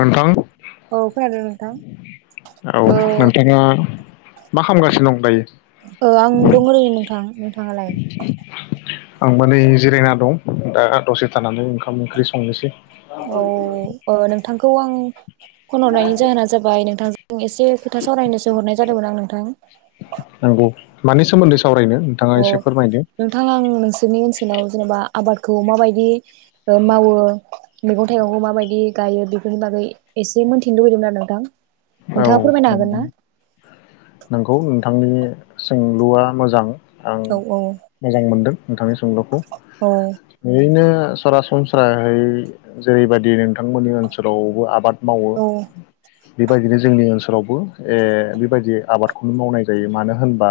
नोंथां। औ खोनादो नोंथां, औ। मा खामगासिनो दं दायो? ओ आं दं ओरैनो नोंथां नोंथाङालाय? आंबो नै जिरायना दं दा दसे थानानै ओंखाम ओंख्रै संनोसै। औ ओ नोंथां खौ आं खल हरनायनि जाहोना जाबाय नोंथांजों एसे खोथा सावरायनोसो हरनाय जादोंमोन आं। नंगौ मानि सोमोन्दै सो सावरायनो नोंथाङा एसे फोरमायदो लाव जेनबा आबादखौ माबायदि ओ मावो, मैगं थाइगंखौ माबायदि गायो बे बेनि बागै एसे मोनथिनो लुुबैदोंमोन आरो नोंथां। औ नोंथाङा फोरमायनो हागोन ना नंगौ नोंथां। नोंथांनि सोंलुआ मोजां आं औ औ मोजां मोनदों नोंथांनि सुंलुखौ औ ओरैनो। सरासनस्रायै जेरैबायदि नोंथांमोननि ओनसोलावबो आबाद। मावो। औ बेबायदिनो जोंनि ओनसोलावबो ऐ बेबायदि आबादखौनो मावनाय जायो मानो होनबा।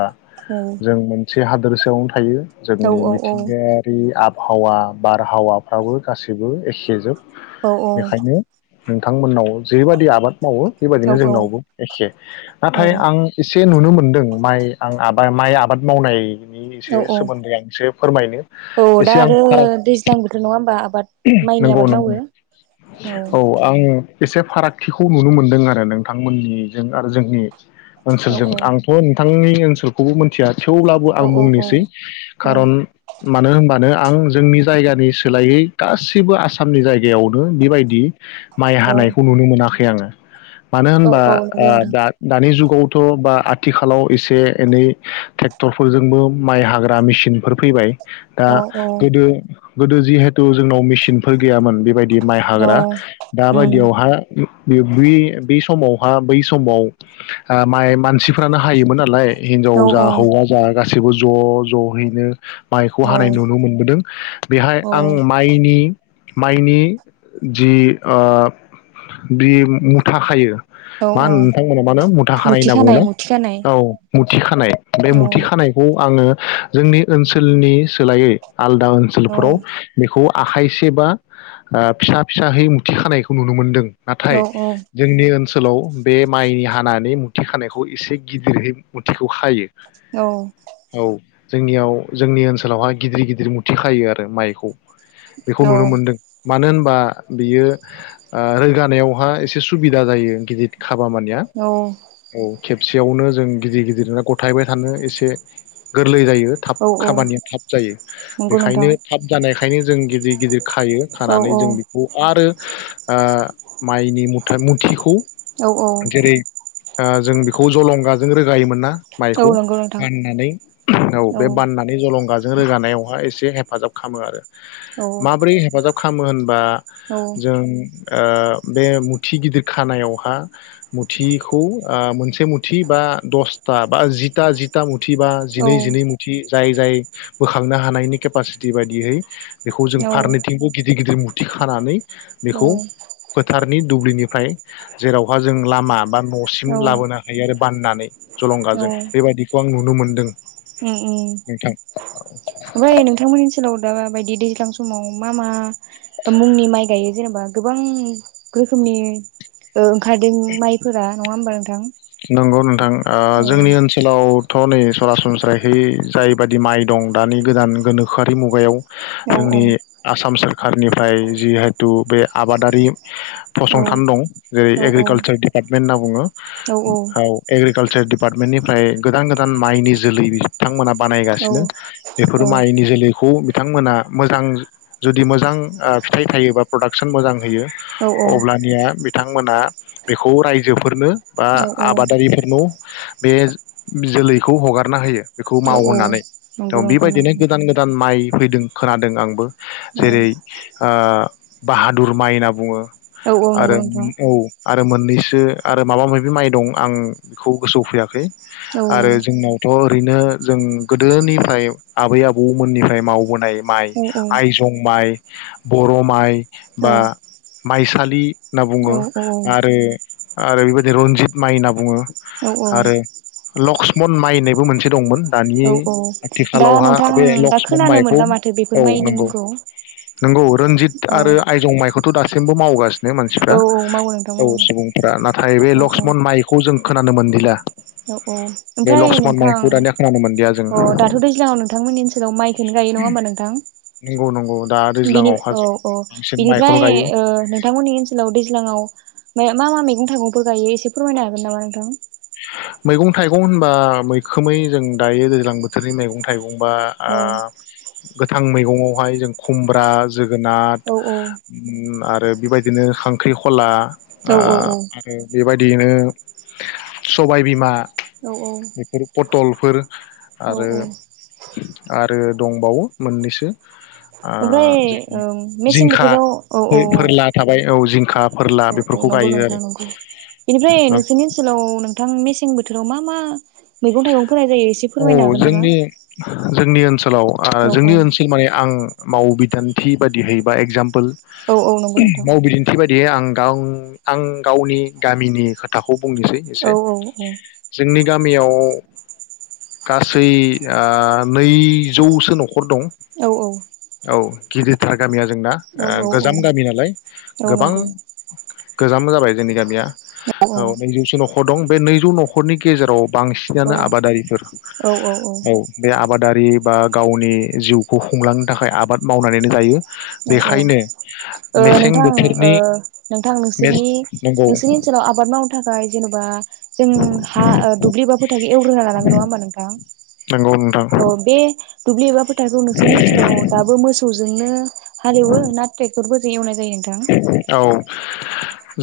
जों मोन। से हादोरसायावनो थायो। औ जोंनि औ औ मिथिंगायारि आबाद। हावा बारहावाफ्राबो गासैबो एखे जोब। औ औ। नोंथांमोननाव जेरैबायदि आबाद मावो। औ बेबायदिनो जोंनावबो एखे औ नाथाय आं एसे। नुनो मोनदों माइ आं आबाद माइ आबाद मावनाय। नि एसे औ औ सोमोन्दै आं एसे फोरमायनो औ दा एसे आं आरो फाराग। दैज्लां बोथोर नङा होमबा आबाद माइनि नंगौ आबाद मावो नंगौ औ औ आं। एसे फारागथिखौ नुनो मोनदों आरो नोंथांमोननिजों आरो जोंनि औ ओनसोलजों औ आंथ नोंथांनि ओनसोलखौबो मोन मिथिया थेवब्लाबो आं औ औ बुंनोसै औ खारन मानो होनबानो आं जोंनि जायगानि सोलायै। गासिबो आसामनि जायगायावनो बेबायदि माइ औ हानायखौ नुनो मोनाखै आङो मानो औ होनबा औ नंगौ ओ नोंथां दा दानि जुग खौथ' बा आथिखालाव एसे एनै ट्रेक्टरफोरजोंबो माइ हाग्रा मेसिनफोर फैबाय दा औ औ गोदो गोदो जिहे थु जोंनाव मेसिनफोर गैयामोन बेबायदि माइ औ हाग्रा दा उम बादियावहा बि बे समावहा बै समाव ओ माइ मानसिफ्रानो हायोमोन नालाय औ हिनजाव जा हौवा जा गा गासिबो ज' ज'हैनो माइखौ औ हानाय नुनो मोनबोदों बेहाय आङो माइनि माइनि जि ओ बि मुथा खायो औ मा औ होनो नोंथांमोना मानो मुथा खानाय मुथि होनना बुङो ना मुथि खानाय औ मुथि खानाय बे औ मुथि खानायखौ आङो जोंनि ओनसोलनि सोलायै आलदा औ ओनसोलफोराव खौ आखाइसे बा ओ फिसा फिसाहै मुथि खानायखौ नुनो मोनदों। औ नाथाय औ जोंनि ओन सोलाव बे माइ हानानै मुथि खानायखौ एसे गिदिरहै मुथिखौ खायो। औ औ जोंनियाव जोंनि ओनसोलावहाय गिदिर गिदिर मुथि खायो आरो माइखौ। बेखौ औ नुनो मोनदों मानो होन बा बियो ओ रोगा नायावहा एसे सुबिदा जायो गिदिर खाबा मानिया औ खेबसेयावनो जों गिदिर गिदिरनो गथायबाय थानो एसे गोरलै जायो। थाब औ औ खामानिया थाब जायो नंगौ नोंथां बेखायनो थाब जानाय ओंखायनो जों गिदिर गिदिर खायो औ खानानै औ जों बेखौ आरो ओ माइनि मुथा मुथिखौ औ औ जेरै ओ जों बेखौ जलंगाजों रोगायोमोन ना औ माइखौ नंगौ नोंथां बाननानै औ बे बाननानै जलंगाजों रोगानायावहाय एसे एसे हेफाजाब खालामो आरो औ माबोरै हेफाजाब खामो होनबा जों ओ बे मुथि गिदिर खानायावहा मुथिखौ ओ मोनसे मुथि बा दसथा बा जिथा जिथा मुथि मुथि बा जिनै जिनै मुथि जाय जाय बोखांनो हानायनि केपासिटि बायदियै बेखौ जों औ फारनैथिंबो गिदिर गिदिर मु थिखानानै बेखौ फोथार नि दुब्लिनिफ्राय जेरावहा जों लामा बा नसिम औ लाबोनो हायो आरो बाननानै औ जलंगाजों बेबायदिखौ आं नुनो मोनदों दों उम उम ओमफ्राय नोंथांमोननि ओन्सोलाव ओ बायदि दैज्लां समाव मा मा मुंनि माइ गायो जेनेबा गोबां रोखोमनि ओ ओंखारदों माइफोरा नंङा होमबा नोंथां? नंगौ नोंथां जोंनि औ ओनसोलाव थ' नै सरासनस्राहै जायबादि माइ दं दानि गोदान गोनोखोआरि मुगायाव औ जोंनि आसाम सोर कारनिफ्राय जिहेथु बे आबादारि औ फसंथान दं जेरै औ एग्रिकालसार दिपार्टमेन्ट होनना बुङो औ एग्रिकालचार डि पार्टमेन्टनिफ्राय गोदान गोदान माइनि जोलै बिथांमोना बानायगासिनो बेफोरो माइनि जोलैखौ बिथांमोना मोजां जुदि मोजां ओ फिथाइ थायो बा प्रडाक्सन मोजां होयो अब्लानिया बिथांमोना बेखौ रायजोफोरनो बा औ आबादारिफोरनो बे जोलैखौ हगारना होयो। बेखौ औ औ मावहोननानै थ नंगौ नोंथां बेबायदिनो नंगौ गोदान गोदान माइ फैदों खोनादों आंबो। जेरै ओ बाहादुर माइ होनना बुंङो। औ औ आरो नंगौ नोंथां औ मोननैसो आरो माबा माबि माइ दं आं बेखौ गोसोआव फैयाखै। औ आरो जोंनावथ ओरैनो जों गोदोनिफ्राय आबै आबौमोननिफ्राय मावबोनाय माइ औ औ आइ जं माइ। बर माइ बा माइसालि होनना बुङो आरो आरो बेबाय रनजित माइ होनना बुंङो। औ आरो लक्स मन माइ होननायबो मोनसे दंमोन। औ दानि औ दा आथिखालावहा नोंथां बे दा लक्ष्मन खोनानो माइखौ मोनला माथो बेफोर औ माइनि नंगौ मुंखौ नंगौ रन्जित औ आरो आइजं माइखौ थ दासिमबो मावगासिनो। माने मानसिफ्रा औ औ मावो नोंथां औ मावो सुबुंफ्रा नाथाय बे औ लक्ष्मन माइखौ जों जों खोनानो मोनदिला। औ औ बे ओमफ्राय लक्ष्मन नोंथां माइखौ दानिया खोनानो मोनदिया जों औ दाथ दैज्लांआव नोंथांमोननि ओनसोलाव माइखौनो गायो नङा होमबा नोंथां? नंगौ नंगौ दा बिनि दैज्लाङावहा औ जों औ बांसिन माइखौनो बिनिफ्राय गायो ओ नोंथांमोननि ओनसोलाव दैज्लाङाव मा मा मै गं थाइंफोर गायो एसे फोरमायनो हागोन नामा नोंथां? मैगं थाइगं होनबा मैखोमै जों दायो दैज्लां बोथोरनि मैगं थाइगं बुंबा आ औ गोथां मैगङावहाय जों खुमब्रा जोगोनथ औ औ आरो बेबायदिनो खांख्रिखला। औ आ औ बेनो बेबायदियैनो सबाय बिमा। औ औ बेफोर पटलफोर औ आरो औ आरो दंबावो मोननैसो ओमफ्राय ओ जेरै ओम मेसें जिंखा बोथोराव औ औ औ फोरला थाबाय औ जिंखा फोरला औ औ बेफोरखौ नंगौ गायो नोंथां आरो नंगौ बेनिफ्राय नोंसोरनि नंगौ ओनसोलाव नोंथां मेस सें बोथोराव मा मा मैगं थाइगं फोनाय जायो एसे फोरमायनो औ हागोन नामा? जोंनि जोंनि ओनसोल लाव ओ औ औ जोंनि ओनसोल माय आं मावबिदान्थि बादिहै बा एगजामपोल औ औ नंगौ नोंथां। दि आं गाव आं गावनि गामिनि खोथाखौ बुंनोसै औ एसे। जोंनि गामियाव गासै ओ नैजौसो नखर दं। औ औ औ गिदिरथार गामिया जोंना ओ औ औ गोजाम गामि नालाय। औ गोबां नंगौ गोजाम जाबाय जोंनि गामिया। औ नैजौसो न खर दं बे नैजौ नखरनि गेजेराव औ बांसिनानो आबादारिफोर। औ बे आ आबादारि बा गावनि जिउखौ खुंलां थाखाय आबाद मावनानैनो जायो। औ बेखायनो औ मेसें नोंथां बोथोरनि नोंथां मेस नोंसोरनि नंगौ नोंसोरनि ओनसोलाव आबाद मावनो थाखाय जेनबा जों हा ओ दुब्लिबाबो नि थाखाय एवग्रोना लानांगोन नङा होमबा नोंथां? नंगौ नोंथां। औ बे दुब्लि एबा फोथ [unintelligible] नोंसोरनि ओनसोलाव दाबो मोसौ जोंनो हालिवो ना ट्रेक्टर बो एवनाइ औ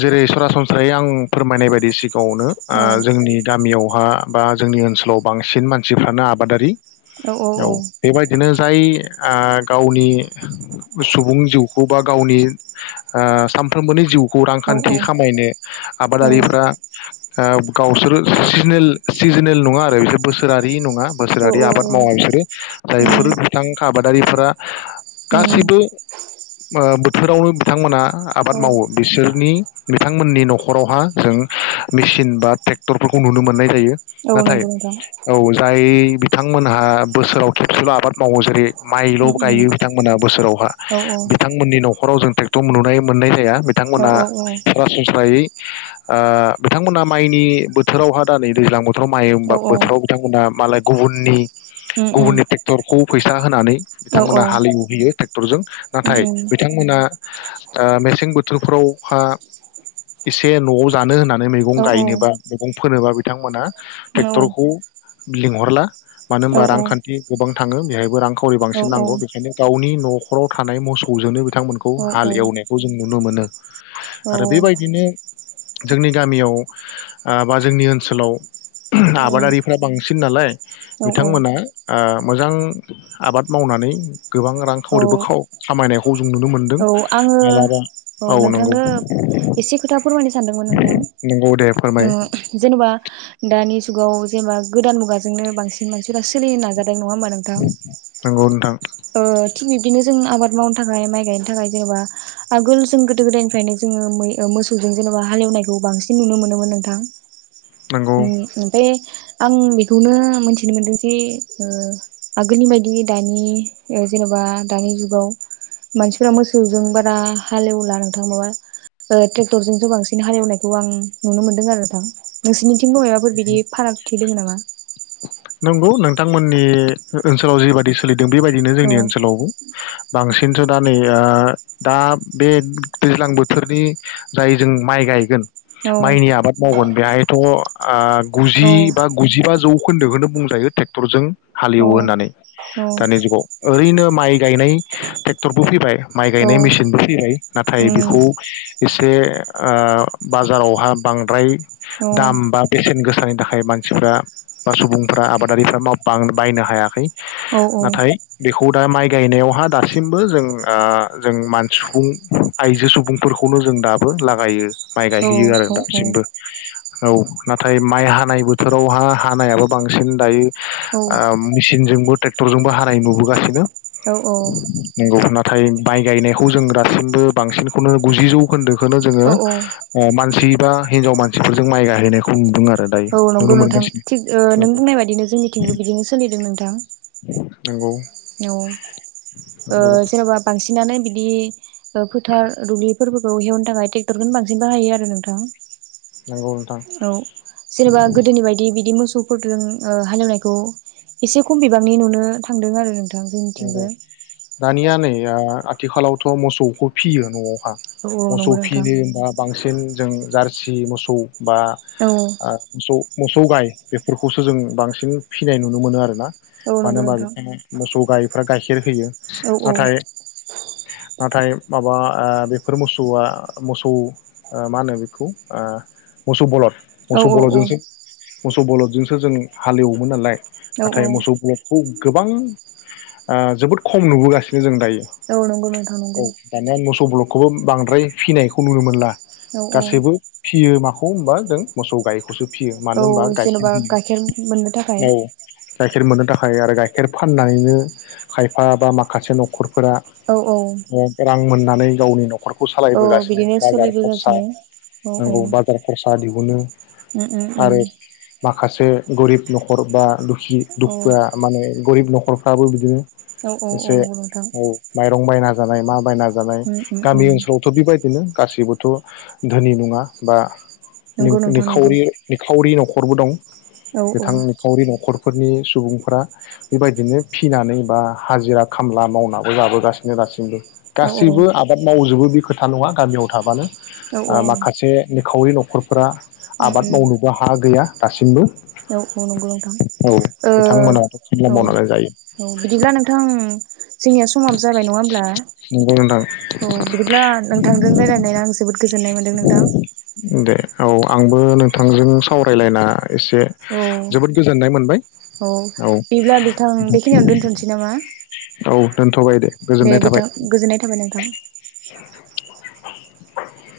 जेरै सरासनस्रायै आं फोरमायनाय बायदि सिग न'आवनो औ ओ जोंनि गामियाव हा बा जोंनि ओनसोलाव बांसिन मानसिफ्रानो आबादारि। औ बेबायदिनो। जाय ओ गावनि सुबुं जिउखौ बा गावनि‌। ओ सानफ्रोमबोनि जिउ। खौ औ रांखान्थि खामायनो आबादारिफ्रा। अ गावसोरो सिजोनेल नङा आरो बिसोर बोसोरारि नङा। औ बोसोरारि औ आबाद औ मावा बिसोरो जायफोर उम बिथां आबाद। आबादारिफोरा। उम गासिबो। अ बोथोरावनो। बिथांमोनहा औ आबाद मावो बिसोरनि बिथांमोननि नखरावहा जों मेसिन बा ट्रेक्टरफोरखौ नुनो मोननाय जायो। औ नाथाय नंगौ नोंथां औ जाय। बिथांमोनहा बोसोराव खेबसेल आबाद मावो जेरै। माइल उम उम गायो बिथांमोनहा बोसोरावहा औ औ बिथांमोननि न। हराव जों। थ नुनाय मोननाय जाया। औ बिथांमोना औ सरासनस्रायै। ओ बिथांमोना माइनि बोथोरावहा दा नै दैज्लां बोथोर। ओ मा औ होमबा औ बोथोराव बिथांमोना मालाय। गुबुननि। उम उम गुबुननि तेक्टरखौ। फैसा होनानै। औ औ बिथांमोना हालेवहैयो ट्रेक्टरजों उम नाथाय उम बिथांमोना ओ मेसें बोथोरफोराव अखा एसे नआव जानो होनना मैगं औ औ गायनोबा मैगं फोनोबा बिथांमोना औ टेक्टरखौ लिंहरला। मानो औ होनबा रांखान्थि गोबां थाङो बेहायबो रांखौ। सावरि औ बांसिन नांगौ उम बेखायनो गावनि न। हराव थानाय मोसौजोंनो बिथांमोन खौ औ हाल एवनायखौ जों नुनो मोनो। आरो बेबायदिनो जोंनि गामियाव ओ बा जोंनि ओनसोलाव आबादारिफ्रा बांसिन नालाय औ बिथांमोना ओ मोजां आबाद मावनानै गोबां रां औ खावरिबो खाव खामायनायखौ जों नुनो मोनदो औ आङो औ नोंथांनो एसे खोथा फोरमायनो सानदोंमोन नोंथां नंगौ दे फोरमाय ओ जेनेबा दानि जुग जुगाव जेब्ला गोदान मुगाजोंनो बांसिन मानसिफोरा सोलिनो नाजादो नङा होमबा नोंथां नंगौ नोंथां ओ थिग बिब्दिनो जोंङो आबाद मावनो थाखाय माइ गायनो थाखाय जेनेबा आगोल जों गोदो गोदायनिफ्रायनो जोङो मै मोसौजों जेनेबा हालेवनायखौ बांसिन नुनो मोनोमोन नोंथां। नंगौ उम उम बे आं बिखौनो मिथिनो मोनदों जि ओ आगोलनि बायदि दानि जेनबा दानि जुगाव मानसिफोरा मोसौजों बारा हालेवला नोंथां माबा ओ ट्रेक्टरजोंसो बांसिन हालेवनायखौ आं नुनो मोनदों आरो नोंथां नोंसोरनि थिं [unintelligible] बिदि फारागथि दोङो नामा? नंगौ नोंथांमोननि ओनसोलाव जिबायादि सोलि बेबायदिनो औ जोंनि ओनसोलावबो बांसिन खिन्थु दा नै दा बे दैज्लां बोथोरनि जाय जों माइ गायगोन औ माइनि आबाद मावगोन बेहायथ आ गुजि बा गुजिबा जौ [unintelligible] बुंजायो ट्रेक्टरजों औ हालेवो होननानै औ दानि जुगाव ओरैनो माइ गायनाय ट्रेक्टरबो फैबाय माइ औ गायनाय मेसिनबो फैबाय नाथाय उम बिखौ एसे ओ बाजारावहा बांद्राय औ दाम बा बेसेन गोस नि थाखाय मानसिफ्रा बा सुबुं फोरा आबादारिफ्रा मा बां बायनो हायाखै औ नाथाय बे खौ दा माइ गायनायावहा दासिमबो जों जों मान सुबुं आइजो सुबुंफोरखौनो जों दाबो लागायो माइ गाय औ हैयो आरो दासिमबो औ नाथाय माइ हानाय बोथोरावहा हानायाबो बांसिन दायो आ मेसिनजोंबो ट्रेक्टरजोंबो हानाय नुबोगासिनो औ औ नंगौ नाथाय माइ गायनायखौ जों दासिमबो बांसिनखौनो गुजिजौखोन्दो खोनो जोङो औ मानसि दा हिनजाव मानसिफोरजों माइ गायहैनायखौ नुदों आरो दायो औ नुनो नंगौ नोंथां मोनगासिनो थिग ओ नंगौ नों बुंनाय बादिनो जोंनिथिंबो बिदिनो सोलिदों नोंथां नंगौ औ नंगौ जेनबा बांसिनानो बिद बिदि फोथार दुब्लिफोरखौ हेवनो थाखाय ट्रेक्टरखौनो बांसिन बाहायो आरो नोंथां नंगौ नोंथां औ जेनेबा गोदोनि बायदि बिदि मोस सौफोरजों हालेवनायखौ एसे खम बिबांनि नुनो थांदों आरो नोंथां नंगौ जोंनिथिंबो दानिया नै आथिखालावथ मोसौखौ फिसियो नआव औ औ नंगौ मोसौ नोंथां फिनो होनबा बांसिन जों जारसि मोसौ बा औ मोसौ मोसौ गाय बेफोरखौसो जों बांसिन फिसिनाय नुनो मोनो आरोना औ मानो नंगौ होनोबा नोंथां नोंथाङा मोसौ गायफ्रा गाइखेर होयो औ औ नाथाय नाथाय माबा आ बेफोर मोसौआ मोसौ आ मा होनो बेखौ आ मोसौ बलद औ मोसौ बलदजोंसो मोसौ बलदजोंसो जों हालेवोमोन नालाय औ नाथाय मोसौ औ बलदखौ गोबां ओ जोबोद खम नुबोगासिनो जों दायो औ नंगौ नोंथां औ नंगौ दानिया मोसौ बलद खौबो बांद्राय फिनायखौ नुनो मोनला औ औ गासैबो फियो माखौ औ मा होनदों मोसौ गायखौसो फियो मानो औ होनबा गाइखेर जेनबा होयो गाइखेर मोननो थाखाय औ गाइखेर मोननो थाखाय आरो गाइखेर फा फाननानैनो खायफा बा माखासे नखर फोरा औ औ रां मोन्ना नै गावनि न' खर खौ औ सालायबोगासिनो बिदिनो बाजार खरसा सोलिबोगासिनो औ औ नोंगौ बाजार खरसा दिहुनो उम उम उम आरो मा खायसे गरिब नखर बा दु जि औ दुखुआ माने गरिब नखरफ्राबो बिदिनो औ औ औ एसे नंगौ नोंथां औ माइरं बायना जानाय मा बायना जानाय उम उम उम गामि ओनसोलावथ बेबायदिनो गासिबोथ धोनि नंङा बा नंगौ नोंथां नंगौ नि-निखावरि निखावरि नख खरबो दं। औ औ बिथां निखावरि नखर फोरनि सुबुंफ्रा बेबायदिनो फिनानै बा हाजिरा खामला मावनाबो जाबोगासिनो दासिमबो औ औ गासैबो आबाद मावजोबो बेख खोथा नंङा गामियाव थाबानो औ आ माखासे निखावरि न' खर फ्रा उम आबाद उम मावनोबो हा गैया। दासिमबो औ औ नंगौ नोंथां औ ओ बिथांमोनाथ' खामला औ मावनानै जायो औ बिदिब्ला नोंथां जोंनिया समाबो जाबाय नंङा होमब्ला नंगौ नोंथां औ बिदिब्ला नोंथांजों रायज्लायनाया आं जोबोद गोजोन्नाय मोन्दों नोंथां दे औ आंबो नोंथांजों सावरायलायना एसे औ जोबोद गोजोननाय मोनबाय औ बिदिब्ला बिथां बेखिनियावनो दोनथ'नोसै नामा औ दोनथबाय दे गोजोननाय थाबाय। बिथां गोजोननाय थाबाय नोंथां [inaudible]